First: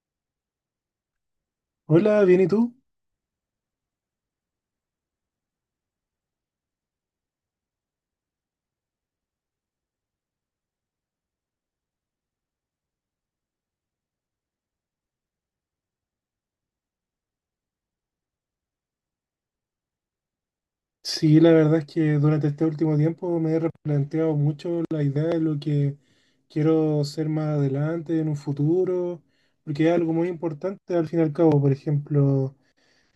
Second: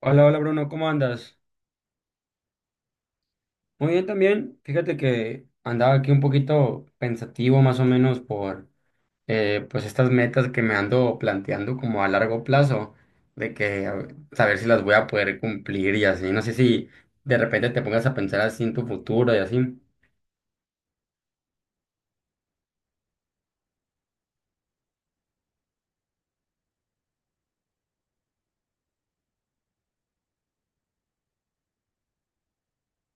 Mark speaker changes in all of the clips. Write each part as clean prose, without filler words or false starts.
Speaker 1: Hola, hola Bruno, ¿cómo andas?
Speaker 2: Hola, bien, ¿y tú?
Speaker 1: Muy bien también. Fíjate que andaba aquí un poquito pensativo más o menos por pues estas metas que me ando planteando como a largo plazo, de que a ver, saber si las voy a poder cumplir y así. No sé si de repente te pongas a pensar así en tu futuro y así.
Speaker 2: Sí, la verdad es que durante este último tiempo me he replanteado mucho la idea de lo que quiero ser más adelante, en un futuro, porque es algo muy importante al fin y al cabo. Por ejemplo,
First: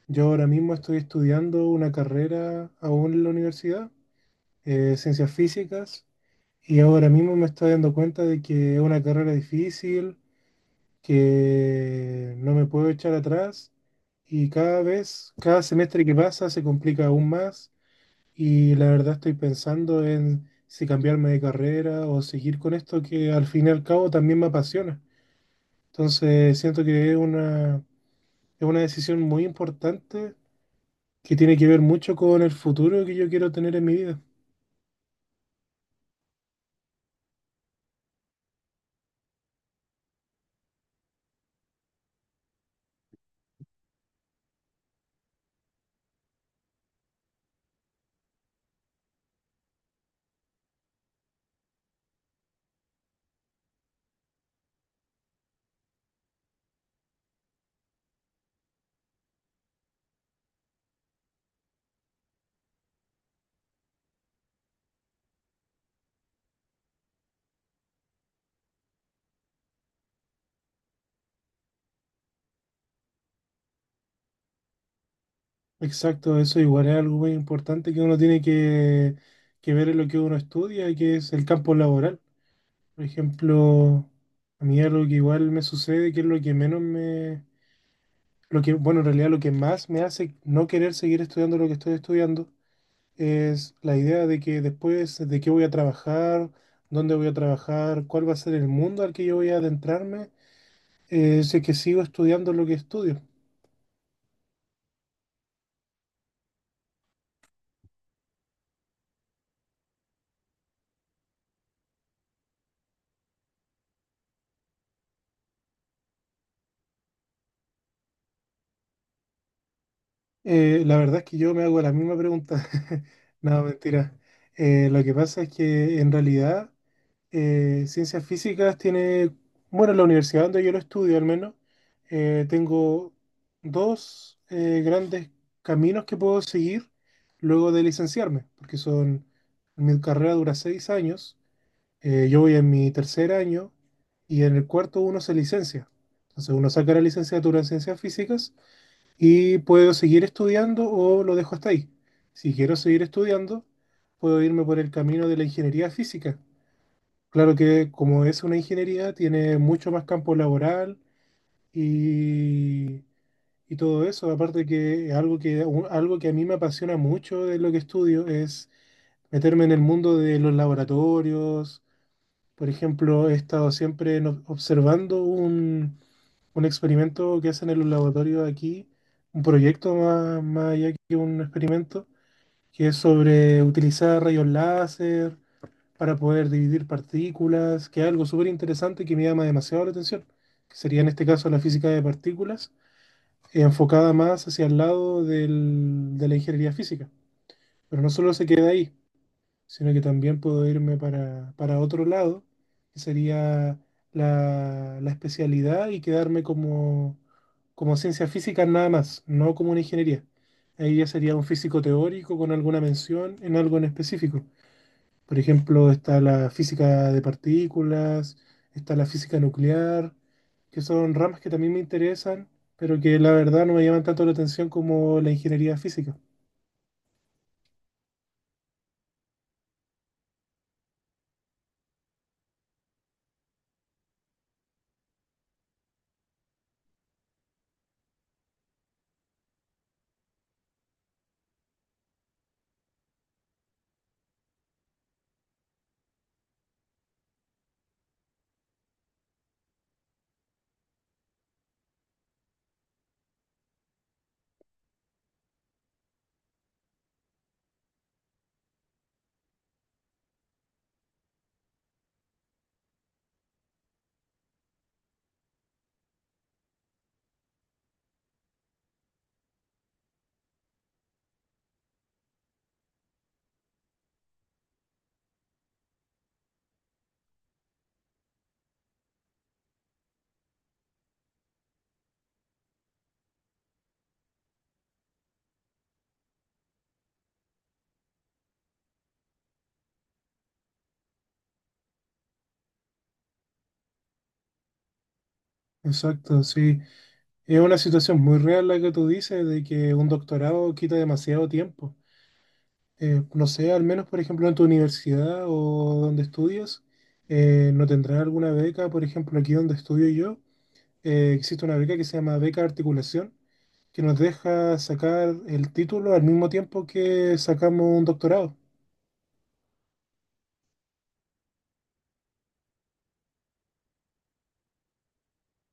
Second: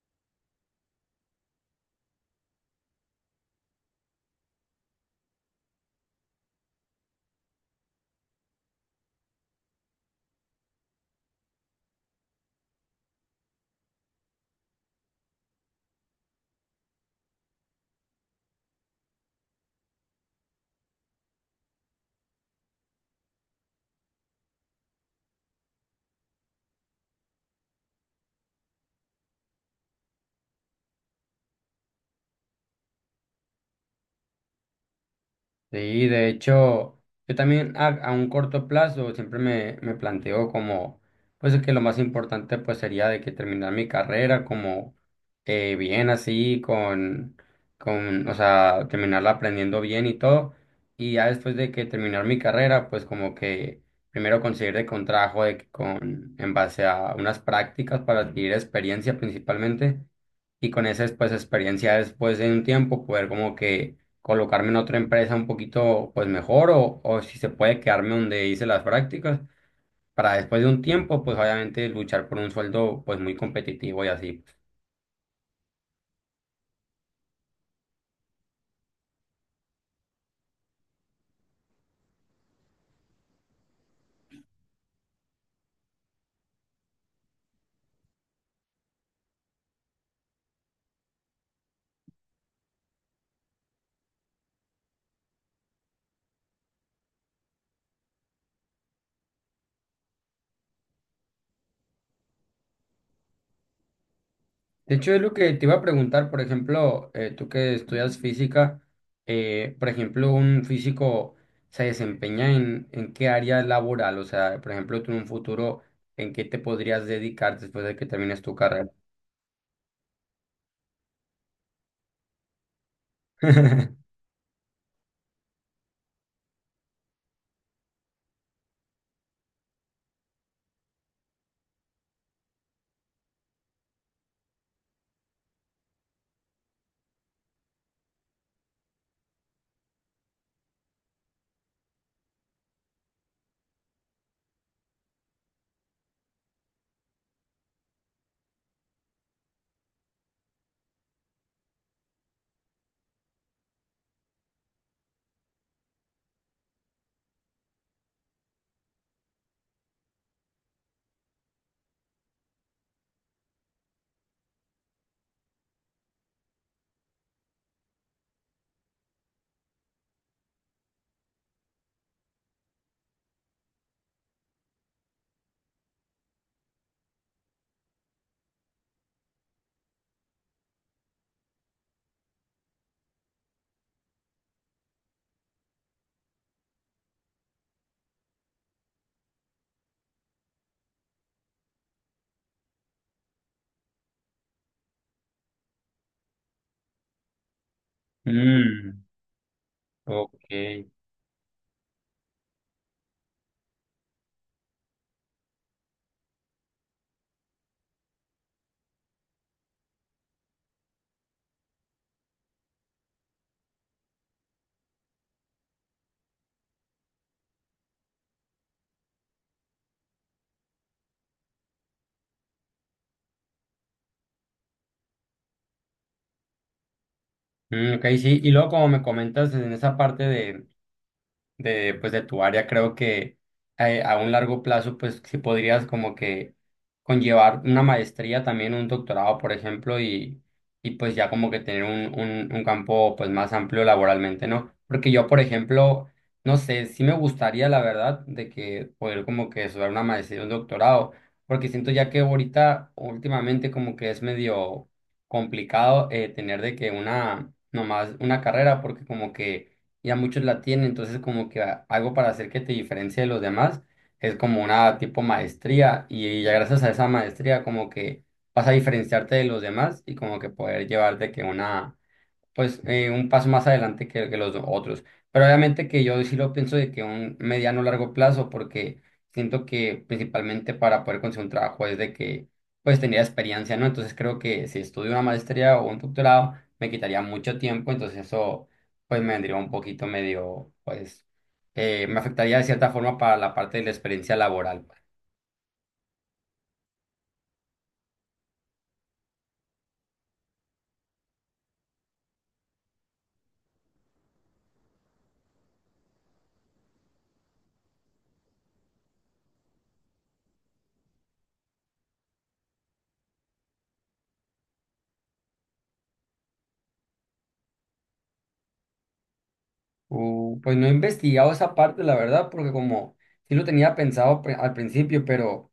Speaker 2: yo ahora mismo estoy estudiando una carrera aún en la universidad, ciencias físicas, y ahora mismo me estoy dando cuenta de que es una carrera difícil, que no me puedo echar atrás. Y cada vez, cada semestre que pasa se complica aún más. Y la verdad estoy pensando en si cambiarme de carrera o seguir con esto que al fin y al cabo también me apasiona. Entonces siento que es una decisión muy importante que tiene que ver mucho con el futuro que yo quiero tener en mi vida.
Speaker 1: Sí, de hecho, yo también a un corto plazo siempre me planteo como, pues que lo más importante pues sería de que terminar mi carrera como bien así, o sea, terminarla aprendiendo bien y todo. Y ya después de que terminar mi carrera, pues como que primero conseguir de con trabajo de que con, en base a unas prácticas para adquirir experiencia principalmente y con esa pues experiencia después de un tiempo poder como que colocarme en otra empresa un poquito pues mejor o si se puede quedarme donde hice las prácticas para después de un tiempo pues obviamente luchar por un sueldo pues muy competitivo y así.
Speaker 2: Exacto, eso igual es algo muy importante que uno tiene que ver en lo que uno estudia, que es el campo laboral. Por ejemplo, a mí algo que igual me sucede, que es lo que menos me Lo que, bueno, en realidad lo que más me hace no querer seguir estudiando lo que estoy estudiando es la idea de que después de qué voy a trabajar, dónde voy a trabajar, cuál va a ser el mundo al que yo voy a adentrarme, si es que sigo estudiando lo que estudio.
Speaker 1: De hecho es lo que te iba a preguntar, por ejemplo, tú que estudias física, por ejemplo, un físico se desempeña en qué área laboral, o sea, por ejemplo, tú en un futuro, ¿en qué te podrías dedicar después de que termines tu carrera?
Speaker 2: La verdad es que yo me hago la misma pregunta. No, mentira. Lo que pasa es que en realidad ciencias físicas bueno, en la universidad donde yo lo estudio al menos, tengo dos grandes caminos que puedo seguir luego de licenciarme, porque son, mi carrera dura 6 años, yo voy en mi tercer año y en el cuarto uno se licencia. Entonces uno saca la licenciatura en ciencias físicas y puedo seguir estudiando o lo dejo hasta ahí. Si quiero seguir estudiando, puedo irme por el camino de la ingeniería física. Claro que como es una ingeniería, tiene mucho más campo laboral y, y todo eso. Aparte que algo que a mí me apasiona mucho de lo que estudio es meterme en el mundo de los laboratorios. Por ejemplo, he estado siempre observando un experimento que hacen en los laboratorios aquí, un proyecto más allá que un experimento, que es sobre utilizar rayos láser para poder dividir partículas, que es algo súper interesante que me llama demasiado la atención, que sería en este caso la física de partículas, enfocada más hacia el lado de la ingeniería física. Pero no solo se queda ahí,
Speaker 1: Mm,
Speaker 2: sino que también
Speaker 1: ok.
Speaker 2: puedo irme para otro lado, que sería la especialidad y quedarme como ciencia física nada más, no como una ingeniería. Ahí ya sería un físico teórico con alguna mención en algo en específico. Por ejemplo, está la física de partículas, está la física nuclear, que son ramas que también me interesan, pero que la verdad no me llaman tanto la atención como la ingeniería física.
Speaker 1: Mm, ok, sí. Y luego, como me comentas en esa parte pues, de tu área, creo que a un largo plazo, pues sí podrías como que conllevar una maestría, también un doctorado, por ejemplo, y pues ya como que tener un campo pues más amplio laboralmente, ¿no? Porque yo, por ejemplo, no sé, sí me gustaría, la verdad, de que poder como que estudiar una maestría, un doctorado, porque siento ya que ahorita, últimamente, como que es medio complicado tener de que una, nomás una carrera, porque como que ya muchos la tienen, entonces como que algo para hacer que te diferencie de los demás es como una tipo maestría y ya gracias a esa maestría como que vas a diferenciarte de los demás y como que poder llevar de que una pues un paso más adelante que los otros. Pero obviamente que yo sí lo pienso de que un mediano largo plazo, porque siento que principalmente para poder conseguir un trabajo es de que pues tenía experiencia, ¿no? Entonces creo que si estudio una maestría o un doctorado me quitaría mucho tiempo, entonces eso pues me vendría un poquito medio, pues me afectaría de cierta forma para la parte de la experiencia laboral pues.
Speaker 2: Exacto, sí. Es una situación muy real la que tú dices de que un doctorado quita demasiado tiempo. No sé, al menos por ejemplo en tu universidad o donde estudias, ¿no tendrás alguna beca? Por ejemplo, aquí donde estudio yo, existe una beca que se llama Beca Articulación, que nos deja sacar el título al mismo tiempo que sacamos un doctorado.
Speaker 1: Pues no he investigado esa parte, la verdad, porque como sí lo tenía pensado al principio, pero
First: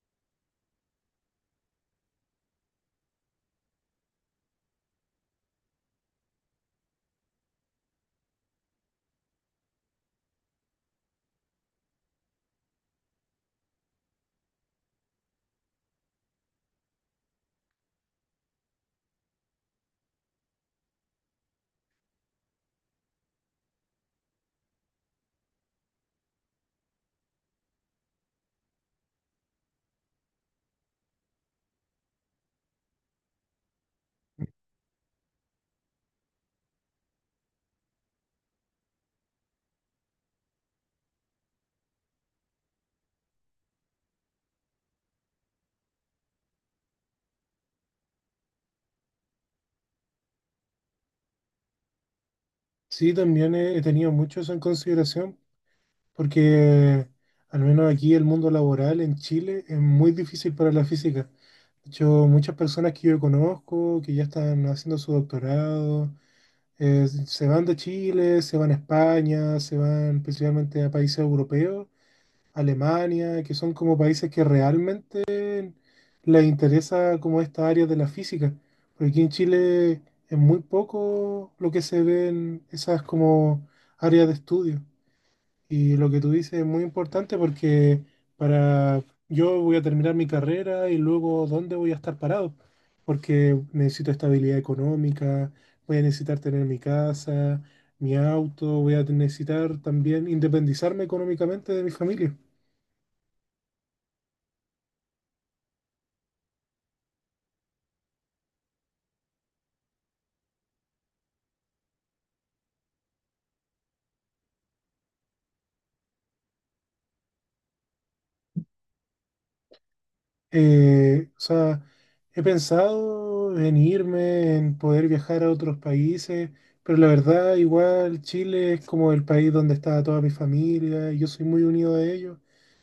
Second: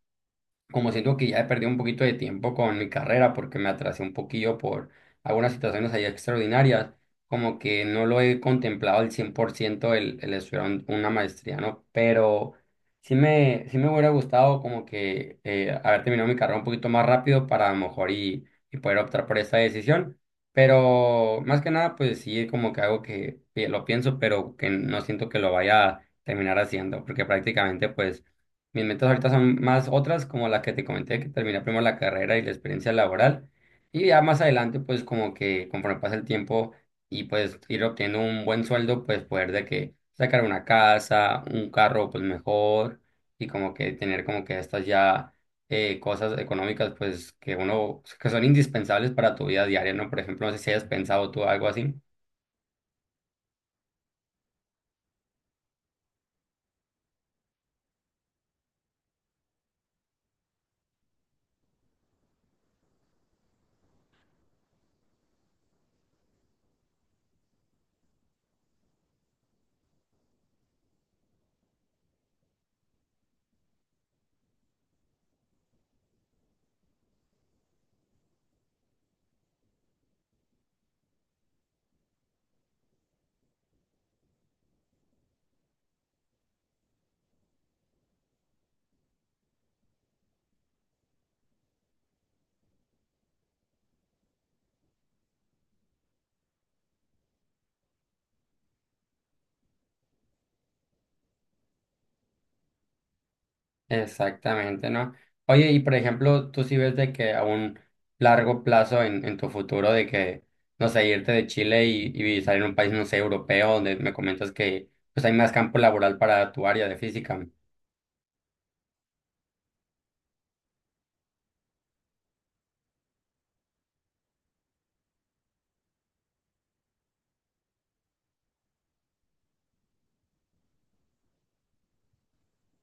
Speaker 1: como siento que ya he perdido un poquito de tiempo con mi carrera porque me atrasé un poquillo por algunas situaciones ahí extraordinarias, como que no lo he contemplado al 100% el estudiar una maestría, ¿no? Pero sí me hubiera gustado como que haber terminado mi carrera un poquito más rápido para a lo mejor y poder optar por esta decisión. Pero más que nada, pues sí, es como que algo que lo pienso, pero que no siento que lo vaya a terminar haciendo, porque prácticamente, pues mis metas ahorita son más otras, como la que te comenté, que terminar primero la carrera y la experiencia laboral. Y ya más adelante, pues como que conforme pasa el tiempo y pues ir obteniendo un buen sueldo, pues poder de que sacar una casa, un carro, pues mejor. Y como que tener como que estas ya cosas económicas, pues que uno, que son indispensables para tu vida diaria, ¿no? Por ejemplo, no sé si hayas pensado tú algo así.
Speaker 2: Sí, también he tenido mucho eso en consideración porque al menos aquí el mundo laboral en Chile es muy difícil para la física. De hecho, muchas personas que yo conozco, que ya están haciendo su doctorado, se van de Chile, se van a España, se van principalmente a países europeos, Alemania, que son como países que realmente les interesa como esta área de la física. Porque aquí en Chile es muy poco lo que se ve en esas como áreas de estudio. Y lo que tú dices es muy importante porque para yo voy a terminar mi carrera y luego dónde voy a estar parado, porque necesito estabilidad económica, voy a necesitar tener mi casa, mi auto, voy a necesitar también independizarme económicamente de mi familia.
Speaker 1: Exactamente, ¿no? Oye, y por ejemplo, tú sí ves de que a un largo plazo en tu futuro, de que, no sé, irte de Chile y salir a un país, no sé, europeo, donde me comentas que pues hay más campo laboral para tu área de física.
Speaker 2: O sea, he pensado en irme, en poder viajar a otros países, pero la verdad, igual Chile es como el país donde está toda mi familia y yo soy muy unido a ellos.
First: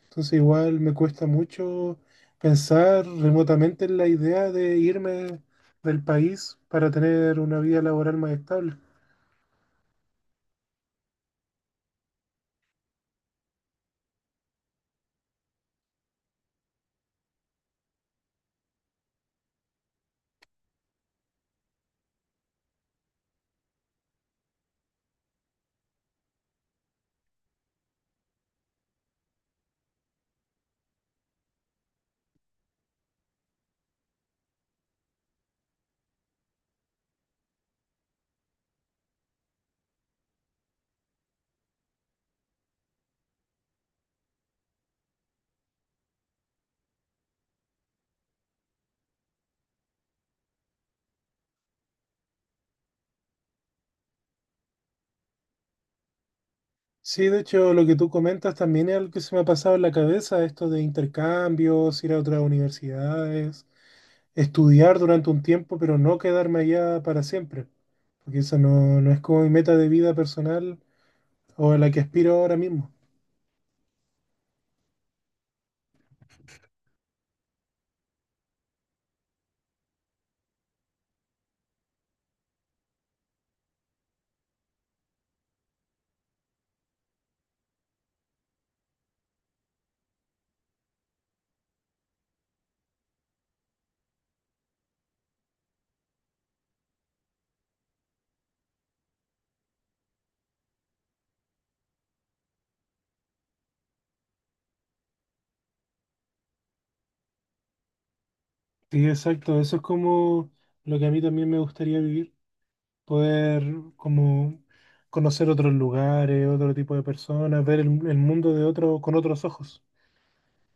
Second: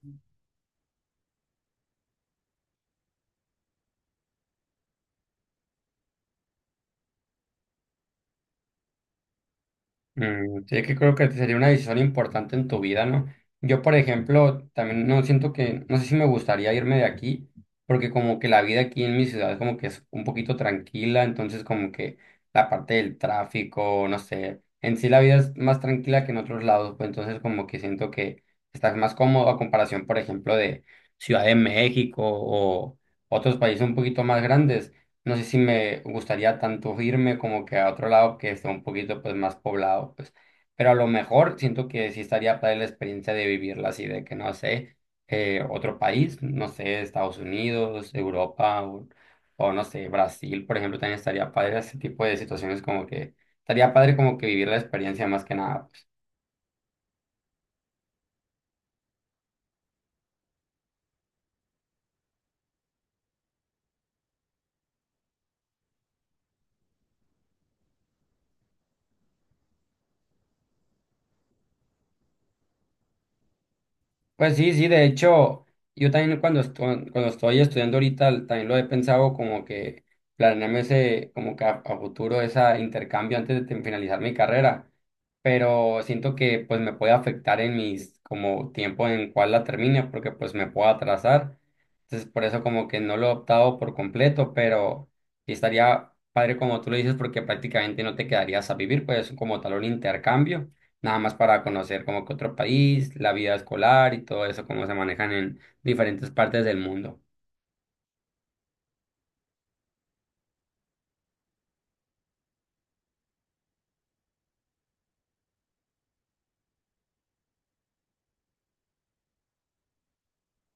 Speaker 2: Entonces, igual me cuesta mucho pensar remotamente en la idea de irme del país para tener una vida laboral más estable.
Speaker 1: Mm, sí, que creo que sería una decisión importante en tu vida, ¿no? Yo, por ejemplo, también no siento que, no sé si me gustaría irme de aquí, porque como que la vida aquí en mi ciudad como que es un poquito tranquila, entonces como que la parte del tráfico, no sé, en sí la vida es más tranquila que en otros lados, pues entonces como que siento que estás más cómodo a comparación, por ejemplo, de Ciudad de México o otros países un poquito más grandes. No sé si me gustaría tanto irme como que a otro lado que esté un poquito pues más poblado, pues. Pero a lo mejor siento que sí estaría para la experiencia de vivirla así, de que no sé, otro país, no sé, Estados Unidos, Europa o no sé, Brasil, por ejemplo, también estaría padre ese tipo de situaciones como que estaría padre como que vivir la experiencia más que nada pues.
Speaker 2: Sí, de hecho, lo que tú comentas también es algo que se me ha pasado en la cabeza, esto de intercambios, ir a otras universidades, estudiar durante un tiempo, pero no quedarme allá para siempre, porque eso no, no es como mi meta de vida personal o a la que aspiro ahora mismo.
Speaker 1: Pues sí, sí, de hecho, yo también cuando estoy estudiando ahorita también lo he pensado como que planearme ese, como que a futuro ese intercambio antes de finalizar mi carrera, pero siento que pues me puede afectar en mis, como tiempo en cual la termine, porque pues me puedo atrasar, entonces por eso como que no lo he optado por completo, pero sí estaría padre como tú lo dices, porque prácticamente no te quedarías a vivir, pues como tal un intercambio nada más para conocer como que otro país, la vida escolar y todo eso, cómo se manejan en diferentes partes del mundo.
Speaker 2: Sí, exacto, eso es como lo que a mí también me gustaría vivir, poder como conocer otros lugares, otro tipo de personas, ver el mundo de otro, con otros ojos,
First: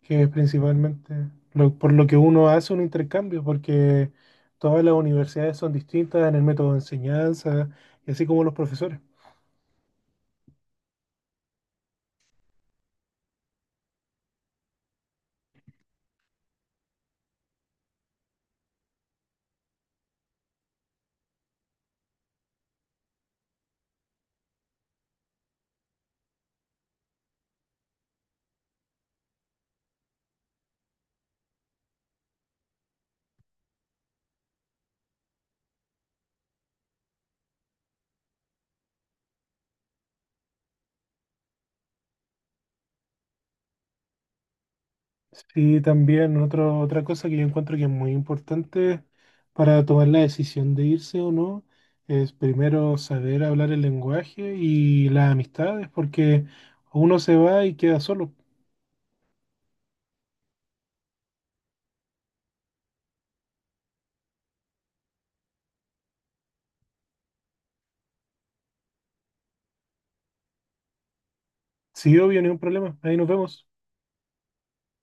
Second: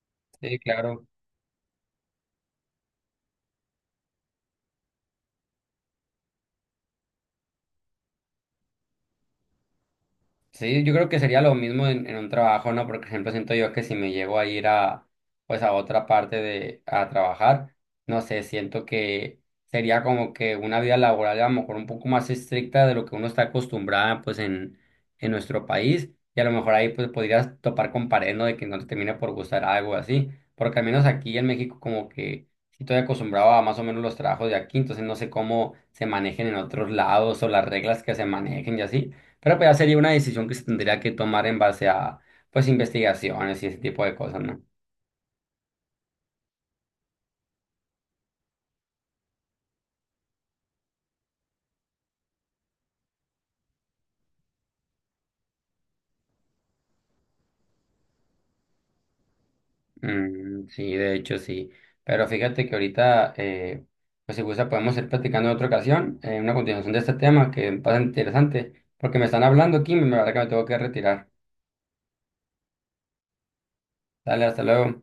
Speaker 2: que es
Speaker 1: Sí, claro.
Speaker 2: principalmente por lo que uno hace un intercambio, porque todas las universidades son distintas en el método de enseñanza y así como los profesores.
Speaker 1: Sí, yo creo que sería lo mismo en un trabajo, ¿no? Porque, por ejemplo, siento yo que si me llego a ir a, pues, a otra parte de, a trabajar, no sé, siento que sería como que una vida laboral a lo mejor un poco más estricta de lo que uno está acostumbrada, pues, en nuestro país. Y a lo mejor ahí, pues, podrías topar con pared, ¿no? De que no te termine por gustar algo así. Porque al menos aquí en México como que sí estoy acostumbrado a más o menos los trabajos de aquí, entonces no sé cómo se manejen en otros lados o las reglas que se manejen y así. Pero pues ya sería una decisión que se tendría que tomar en base a, pues, investigaciones y ese tipo de cosas, ¿no?
Speaker 2: Sí, también otra cosa que yo encuentro que es muy importante para tomar la decisión de irse o no es primero saber hablar el lenguaje y las amistades, porque uno se va y queda solo.
Speaker 1: Mm, sí, de hecho, sí. Pero fíjate que ahorita, pues, si gusta, podemos ir platicando en otra ocasión, una continuación de este tema que pasa interesante, porque me están hablando aquí y me verdad que me tengo que retirar.
Speaker 2: Sí, obvio, ningún problema. Ahí nos vemos.
Speaker 1: Dale, hasta luego.